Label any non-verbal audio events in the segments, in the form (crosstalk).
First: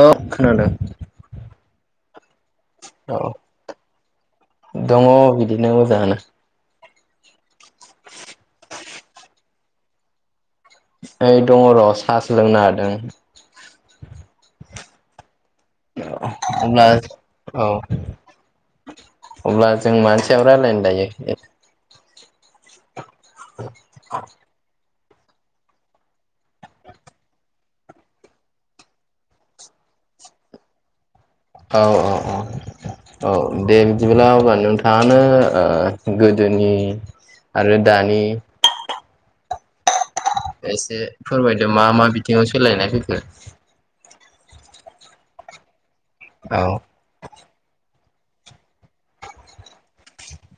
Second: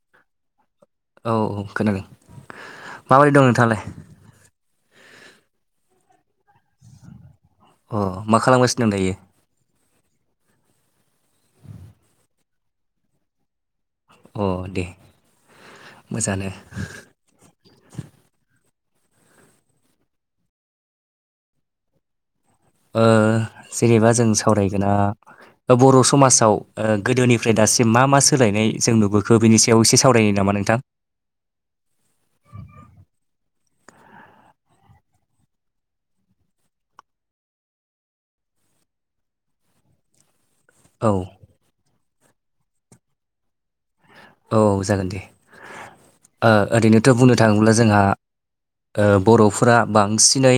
औ खोनादों औ औ खोनादों औ माबायदि दं नोंथाङालाय दङ बिदिनो मोजाङानो अ मा खालामगासिनो दं दायो ओइ दङ र' सा सो लोंनो नागेरदों अ दे मोजाङानो अब्ला औ अब्ला जों मानि सायाव रायलायनो दायो ओ जेनेबा जों सावरायगोना बर' समाजाव ओ गोदोनिफ्राय दासिम मा मा सोलायनाय जों नुबोखो बेनि सायाव बेयाव एसे सावरायनो नामा नोंथां औ औ औ औ दे बिदिब्ला अब्ला नोंथाङानो गोदोनि आरो दानि एसे औ फोरमायदो मा मा बिथिङाव सोलायनाय फैखो औ जागोन दे ओ औ ओरैनोथ' बुंनो थाङोब्ला जोंहा ओ बर'फोरा बांसिनै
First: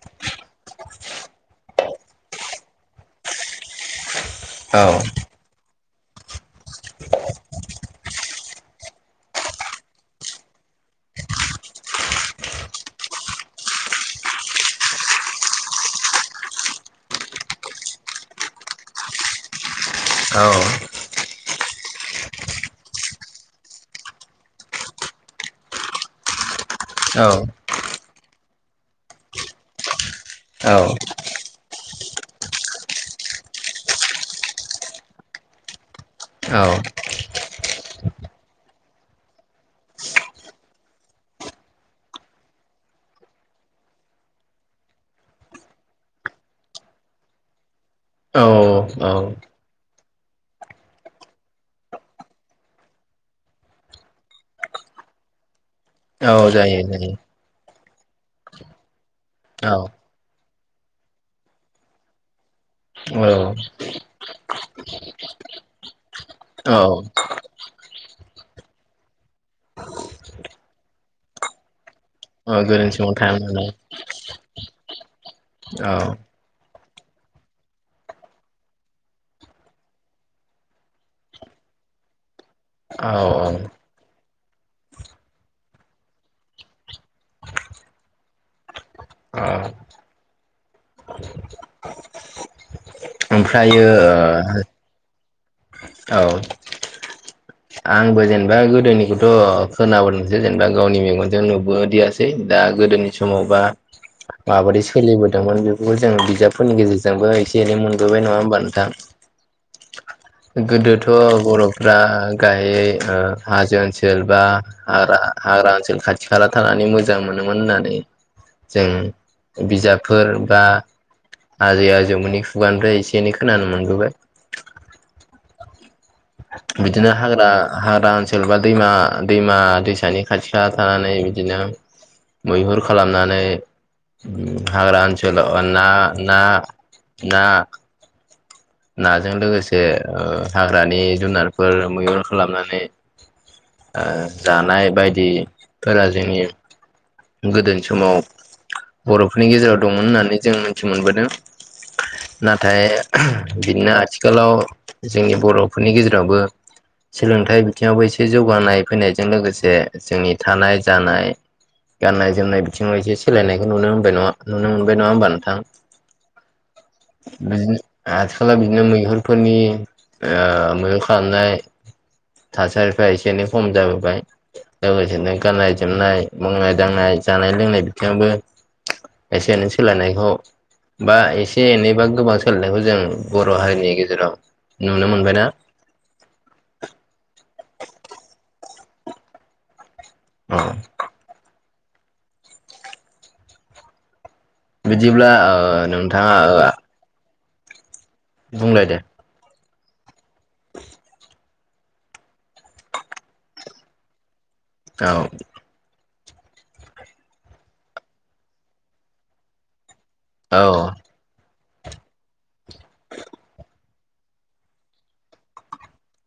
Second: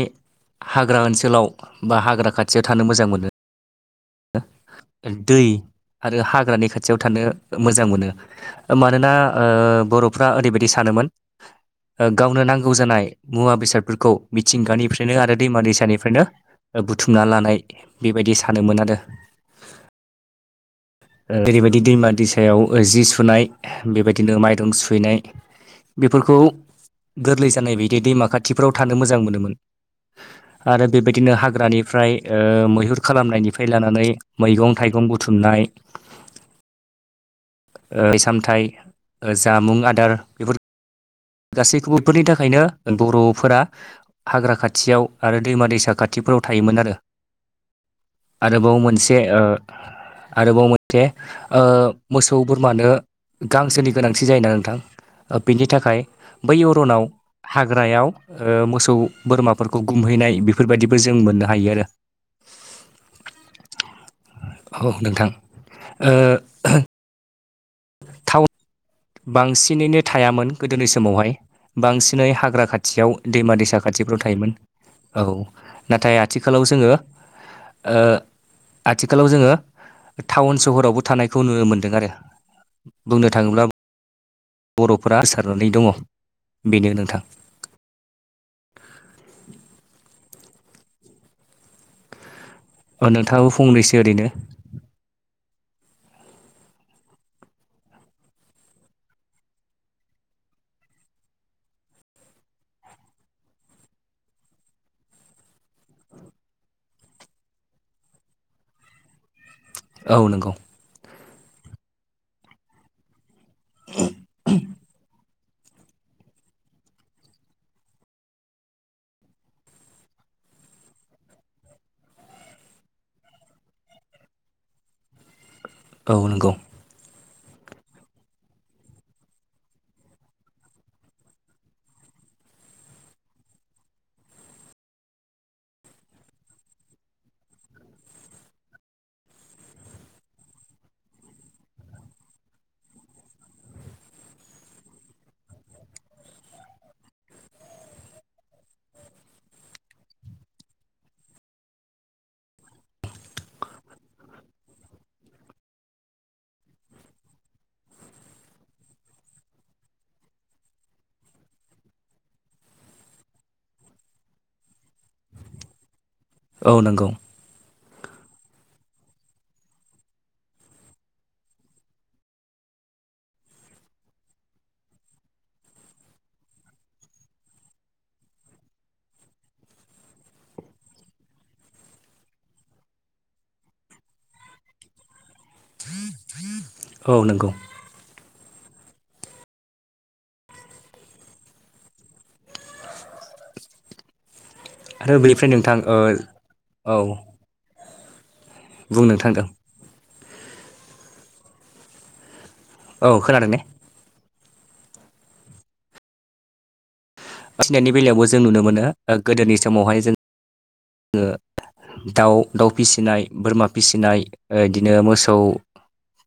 हाग्रा ओनसोलाव बा हाग्रा खाथियाव थानो मोजां मोनो औ दै आरो हाग्रानि खाथियाव थानो मोजां मोनो मानोना ओ बर'फ्रा ओरैबायदि सानोमोन ओ गावनो नांगौ जानाय मुवा बेसादफोरखौ मिथिंगानिफ्रायनो आरो दैमा दैसानिफ्रायनो बुथुमना लानाय बेबायदि सानोमोन आरो औ जेरैबायदि दैमा दैसायाव जि सुनाय बेबायदिनो माइरं सुहैनाय बेफोरखौ औ गोरलै जानाय बायदि दैमा खाथिफ्राव थानो मोजां मोनोमोन (inaudible) आरो बेबायदिनो हाग्रानिफ्राय ओ मैहुर खालामनायनिफ्राय लानानै मैगं थाइगं बुथुमनाय औ ओ (unintelligible) सामथाइ जामुं आदार बेफोर गासैखौबो फोरनि थाखायनो बर'फोरा हाग्रा खाथियाव आरो दैमा दैसा खाथिफोराव थायोमोन आरो औ आरोबाव औ मोनसे ओ आरोबाव मोनसे ओ मोसौ बोरमानो गांसोनि गोनांथि जायोना नोंथां ओ बिनि थाखाय औ बै जायो अरनाव जायो हाग्रायाव ओ मोसौ औ बोरमाफोरखौ गुमहैनाय बे बेफोरबायदिबो जों मोननो हायो आरो औ औ नोंथां ओ औ थावन बांसिनैनो थायामोन गोदोनि समावहाय बांसिनै हाग्रा गोदोनि खाथियाव समाव थानो दैमा मोननाय दैसा खाथिफ्राव थायोमोन औ औ नाथाय आथिखालाव जोङो ओ आथिखालाव जोङो टाउन सहरावबो थानायखौ नुनो मोनदों आरो औ बुंनो औ थाङोब्ला बर'फोरा गोसारनानै दङ बेनो नोंथां औ नोंथाङाबो ओमफ्रायो फंनैसो ओरैनो औ आंबो जेनेबा गोदोनिखौथ' खोनाबोदोंसो जेनेबा गावनि मेगनजों नुबोदियासै दा गोदोनि सम समावबा माबोरै सोलिबोदोंमोन बेखौबो जों बिजाबफोरनि गेजेरजोंबो एसे एनै मोनबोबाय नङा होमबा नोंथां औ नंगौ गोदोथ' बर'फ्रा गाहै ओ हाजो ओनसोल बा हाग्रा हाग्रा ओनसोल खाथि खाला थानानै मोजां मोनोमोन होननानै जों बिजाबफोर बा आजै आजौमोननि खुगानिफ्राय एसे एनै खोनानो मोनबोबाय औ नोंगौ बिदिनो हाग्रा हाग्रा ओनसोल बा दैमा दैमा दैसानि खाथि खाला थानानै बिदिनो मैहुर खालामनानै हाग्रा ओनसोलाव ना ना ना नाजों लोगोसे ओ हाग्रानि जुनारफोर मैहुर खालामनानै जानाय बायदिफोरा जोंनि गोदोनि समाव बर'फोरनि गेजेराव दंमोन होननानै जों मिथि मोनबोदों नाथाय बिदिनो आथिखालाव जोंनि बर'फोरनि गेजेरावबो सोलोंथाइ बिथिङावबो एसे जौगानाय फैनायजों लोगोसे जोंनि थानाय जानाय गाननाय जोमनाय बिथिङाव एसे सोलायनायखौ नुनो मोनबाय नङा नुनो मोनबाय नङा होमबा नोंथां औ नंगौ बिदिनो आथिखालाव बिदिनो मैहुरफोरनि मैगुर खालामनाय थासारिफ्रा एसे एनै खम जाबोबाय लोगोसेनो गाननाय जोमनाय मावनाय दांनाय जानाय लोंनाय बिथिंबो एसे एनै सोलायनायखौ बा एसे एनैबा गोबां सोलायनायखौ जों बर' हारिनि गेजेराव नुनो मोनबायना औ नंगौ (inaudible) औ आरो बिदिब्ला बेनिफ्राय ओ नोंथां नोंथाङा ओ औ बुंलाय दे बुंनो थांगोन औ खोनादों ने औ फिनायनि बेलायावबो जों नुनो मोनो गोदोनि समावहाय जों औ जो दाउ दाउ फिसिनाय बोरमा फिसिनाय ओ बिदिनो मोसौ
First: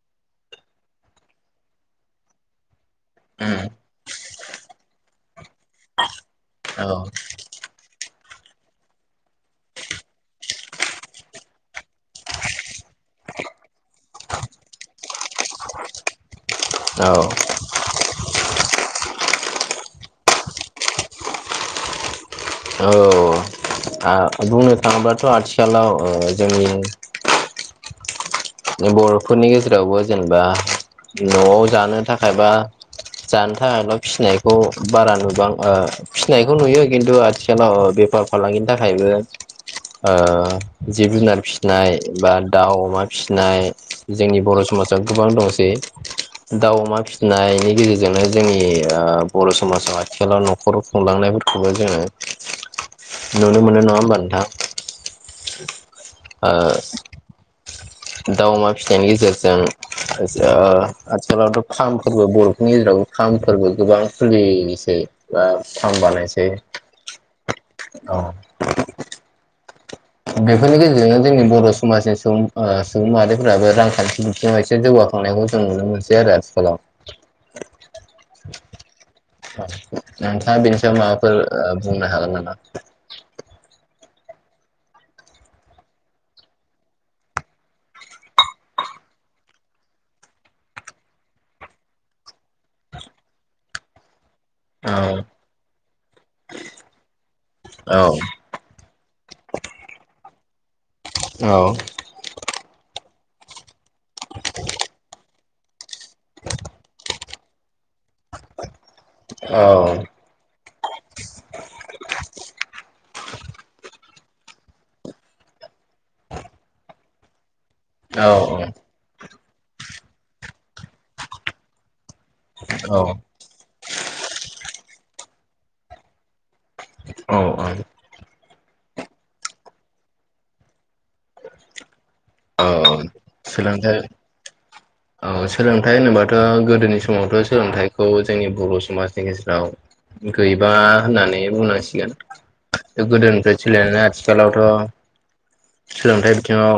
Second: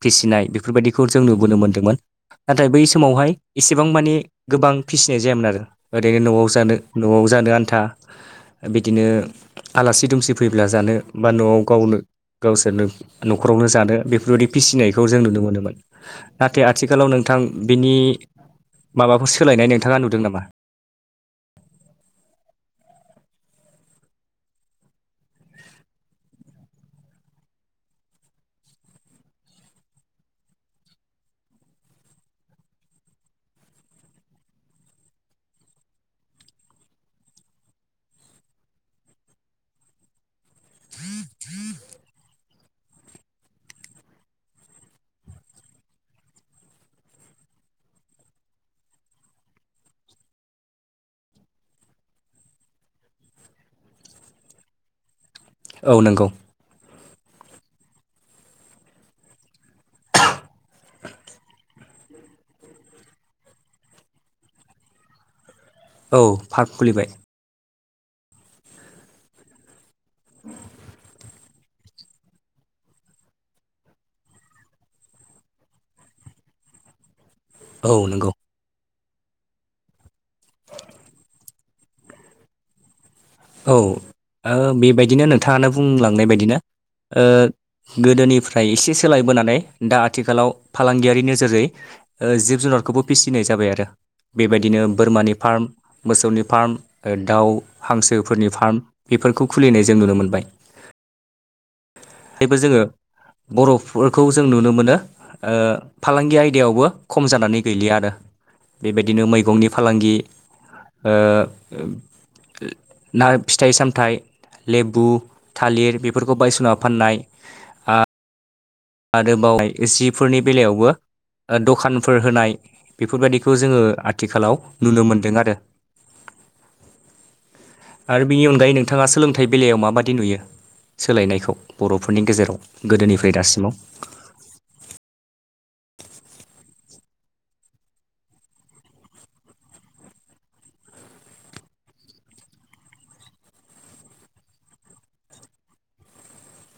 फिसिनाय बेफोरबायदिखौ जों नुबोनो मोनदोंमोन नाथाय बै समावहाय औ एसेबां मानिे गोबां फिसिनाय जायामोन आरो ओरैनो न'आव जानो औ न'आव जानो आन्था बिदिनो आलासि दुमसि फैब्ला जानो बा न'आव गावनो गावसोरनो न'खरावनो जानो बेफोरबायदि फिसिनायखौ जों नुनो मोनोमोन नाथाय आथिखालाव नोंथां बिनि माबाफोर सोलायनाय नोंथाङा नुदों नामा? औ बुंनो थाङोबाथ' आथिखालाव जोंनि बर'फोरनि गेजेरावबो जेनेबा न'आव जानो थाखायबा जानो थाखायल' फिसिनायखौ बारा नुबां फिसिनायखौ नुयो खिन्थु आथिखालाव बेफार फालांगिनि थाखायबो जिब जुनार फिसिनाय बा दाउ अमा फिनाय जोंनि बर' समाजाव गोबां दंसै दाउ अमा फिनायनि गेजेरजोंनो जोंनि बर' समाजाव आथिखालाव न'खर संलांनायफोरखौबो जोङो नुनो मोनो नङा होमबा नोंथां औ नोंगौ ओ दाउ अमा फिथनि गेजेरजों आ आथिखालावथ' फार्म फोरबो बर'फोरनि गेजेरावबो फार्मफोरबो गोबां खुलिनोसै बा फान औ बानायनोसै पार्क खुलिबाय औ। बेखौनोखि जब जब समाजनि सुबुं सुबुं माहारिफ्राबो रांखान्थि बिथिङाव एसे जौगाखांनायखौ जों नुनो मोनसै आरो आथिखालाव (unintelligible) औ नंगौ। नोंथाङा बेनि सायाव माबाफोर बुंनो हागोन नामा? औ बेबायदिनो नोंथाङानो बुंलांनाय बायदिना गोदोनिफ्राय एसे सोलायबोनानै दा आथिखालाव फालांगियारि नोजोरै जिब जुनारखौबो फिसिनाय जाबाय आरो। बेबायदिनो औ बोरमानि फार्म मोसौनि फार्म दाउ हांसो औ जनि फार्म बेफोरखौ खुलिनाय जों नुनो मोनबाय। औ। जबो जोङो बर'फोरखौ जों नुनो मोनो। फालांगि आयदायावबो खम जानानै गैलिया आरो बेबायदिनो मैगंनि फालांगि औ ओओ। ना फिथाइ सामथाइ लेबु थालिर बेफोरखौ बायदिसिना फाननाय औ औ। आरो बावाय जिफोरनि बेलायावबो दखानफोर होनाय औ बेफोरबायदि खौ जोङो आथिखालाव नुनो मोनदों आरो। औ आ। आरो बिनि अनगायै नोंथाङा सोलोंथाइ बेलायाव माबाददि नुयो सोलायनायखौ बर'फोरनि गेजेराव औ गोदोनिफ्राय दासिमाव सोलोंथाइ औ सोलोंथाइ होनोबाथ' गोदोनि समावथ' सोलोंथाइखौ जोंनि बर' समाजनि गेजेराव गैबा होननानै बुंनांसिगोन। गोदोनिफ्राय सोलिायनानै आथिखालावथ' सोलोंथाइ बिथिङाव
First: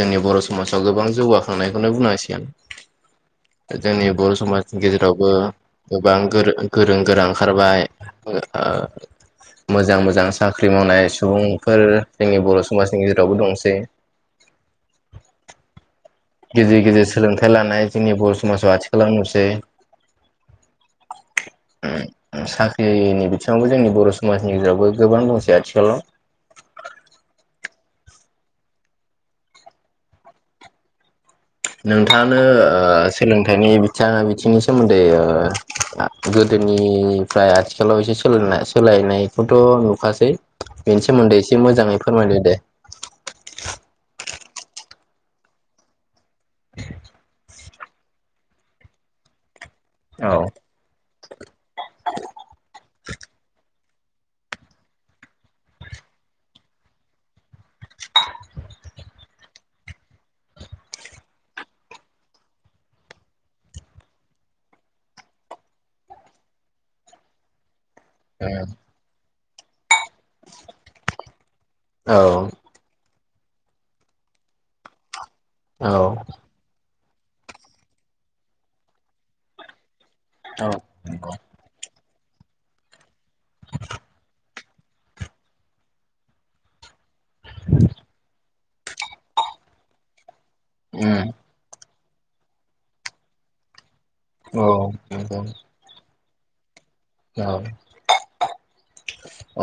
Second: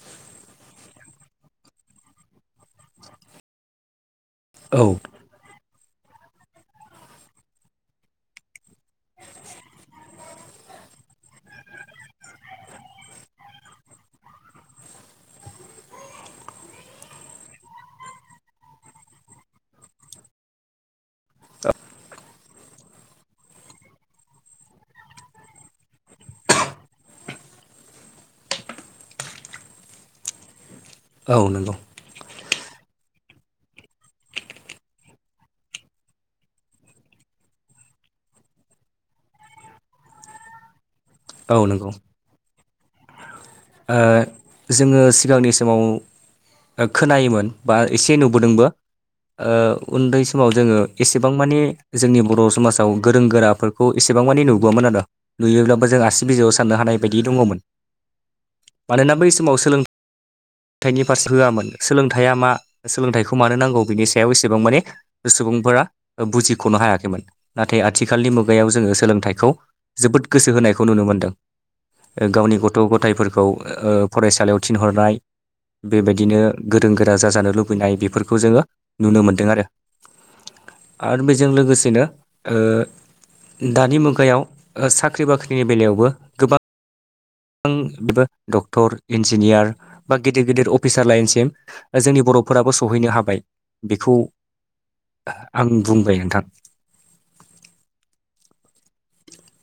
जोंनि बर' समाजाव गोबां जौगाखांनायखौनो बुंनांसिगोन जोंनि बर' औ समाजनि गेजेरावबो गोबां गोरों गोरा ओंखारबाय मोजां मोजां साख्रि मावनाय सुबुंफोर जोंनि बर' समाजनि गेजेरावबो दंसै गेजेर गेजेर सोलोंथाइ लानाय जोंनि बर' समाजाव आथिखालाव नुसै द (inaudible) साख्रिनि बिथिङावबो जोंनि बर' समाजनि गेजेरावबो गोबां दंसै आथिखालाव औ नंगौ। नोंथाङानो सोलोंथाइनि बिथथिाङा बिथिंनि सोमोन्दै गोदोनिफ्राय आथिखालाव एसे सोल सोलायनायखौथ' नुखासै बेनि सोमोन्दै औ एसे नंगौ मोजाङै फोरमायदों दे। जोङो सिगांनि समाव खोनायोमोन बा एसे नुबोदोंबो उन्दै औ समाव जोङो। एसेबां मानि जोंनि बर' समाजाव गोरों गोराफोरखौ एसेबां मानि नुबोआमोन आरो। नुयोब्लाबो जों आसि बिजौआव साननो हानाय बायदि दङमोन। मानोना बै समाव सोलोंथ फोथाइनि फारसे होआमोन सोलोंथाइया मा सोलोंथाइखौ मानो नांगौ बिनि सायाव एसेबां माने सुबुंफोरा बुजिख'नो हायाखैमोन। नाथाय आथिखालनि मुगायाव जोङो सोलोंथाइखौ जोबोद गोसो होनायखौ नुनो मोनदों। औ गावनि गथ' गथायफोरखौ फरायसालियाव थिनहरनाय औ बेबायदिनो गोरों गोरा जाजानो लुबैनाय बेफोरखौ जोङो नुनो मोन्दों आरो। औ आरो नंगौ। बेजों लोगोसेनो दानि मुगायाव साख्रि बाख्रिनि बेलायावबो गोबां गोां बेबो डक्टर इन्जिनियार बा गिदिर गिदिर अफिसार उम लाइनसिम। जोंनि बर'फोराबो सहैनो हाबाय बेखौ अ नंगौ आं बुंबाय नोंथां औ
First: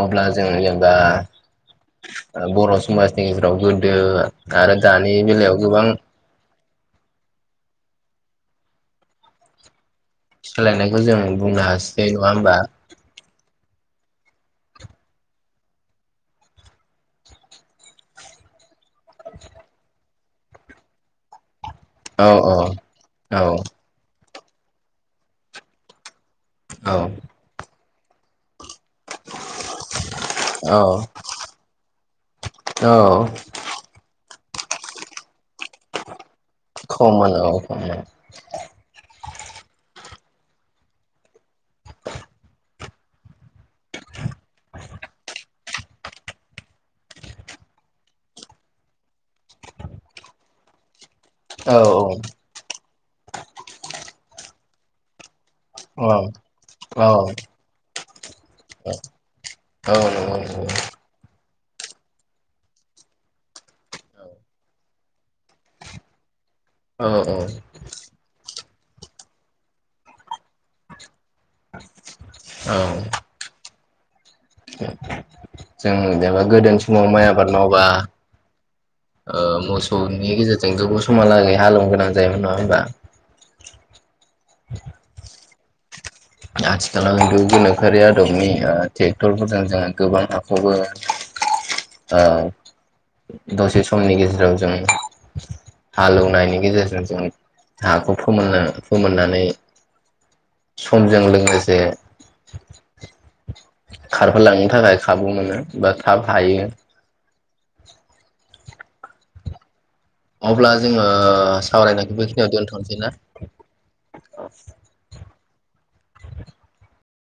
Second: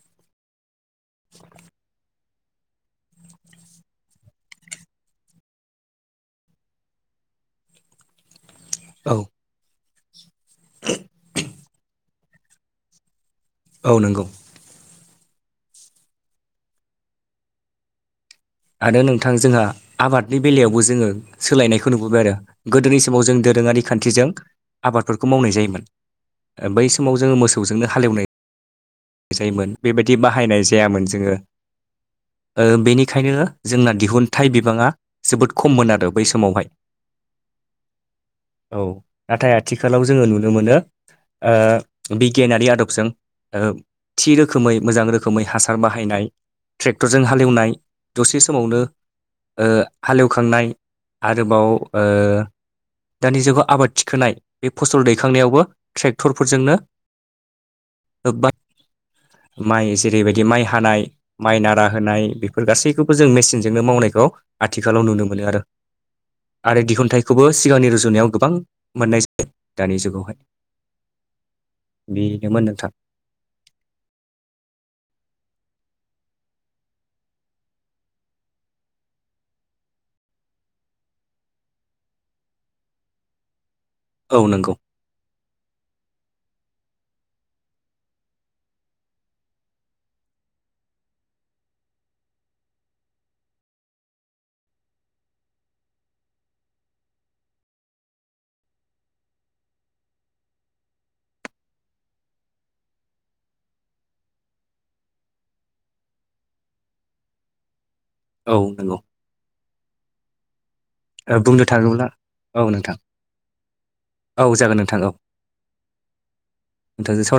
अब्ला जों जेनेबा बर' समाजनि गेजेराव गोदो आरो दानि बेलायाव गोबां औ सोलायनायखौ जों बुंनो हासै नङा होमबा औ नोंगौ आरो नोंथां जोंहा आबादनि बेलायावबो जोङो सोलायनायखौ नुबोबाय औ आरो गोदोनि समाव औ जों दोरोङारि खथिजों आबादफोरखौ मावनाय जायोमोन बै औ समाव जोङो मोसौजोंनो हाल एवनाय जायोमोन बेबायदि बाहायनाय औ जायामोन जोङो ओ औ बेनि जोंना दिहुनथाइ बिबाङा जोबोद खममोन आरो बै समावहाय खममोन औ खममोन औ नाथाय आथिखालाव जोङो नुनो मोनो ओ बिगियानारि आदबजों ओ थि रोखोमै मोजां रोखोमै हासार बाहायनाय ट्रेक्टरजों हालेवनाय दसे समावनो ओ हालेवखांनाय आरोबाव औ ओ दानि जुगाव आबाद थिखोनाय बे फसल दैखांनायावबो औ ट्रेक्टरफोरजोंनो औ नंगौ बा माइ जेरैबायदि नंगौ माइ हानाय माइ नारा होनाय बेफोर गासैखौबो जों मेसिनजोंनो मावनायखौ आथिखालाव नुनो मोनो आरो आरो औ दिहुुनथाइखौबो सिगांनि रुजुनायाव गोबां मोननाय जायो दानि जुगावहाय बेनोमोन नोंथां जों जेनेबा गोदोनि समाव माइ आबाद मावबा ओ मोसौनि गेजेरजों गोबाव समहालागै हालेवनो गोनां जायोमोन नङा होनबा औ नोंगौ आथिखालाव खिन्थु गोनोखोआरि आदबनि ट्रेक्टरफोरजों जोङो गोबां हाखौबो ओ दसे समनि गेजेराव जों हालेवनायनि गेजेरजों जों हाखौ फोमोननो फोमोननानै समजों लोगोसे खारफोलांनो थाखाय खाबु मोनो बा थाब हायो औ नंगौ अब्ला जोङो ओ बुंनो थाङोब्ला सावरायनायखौ औ बेखिनियाव नोंथां थांनोसै ना औ जागोन नोंथां औ नोंथांजों साव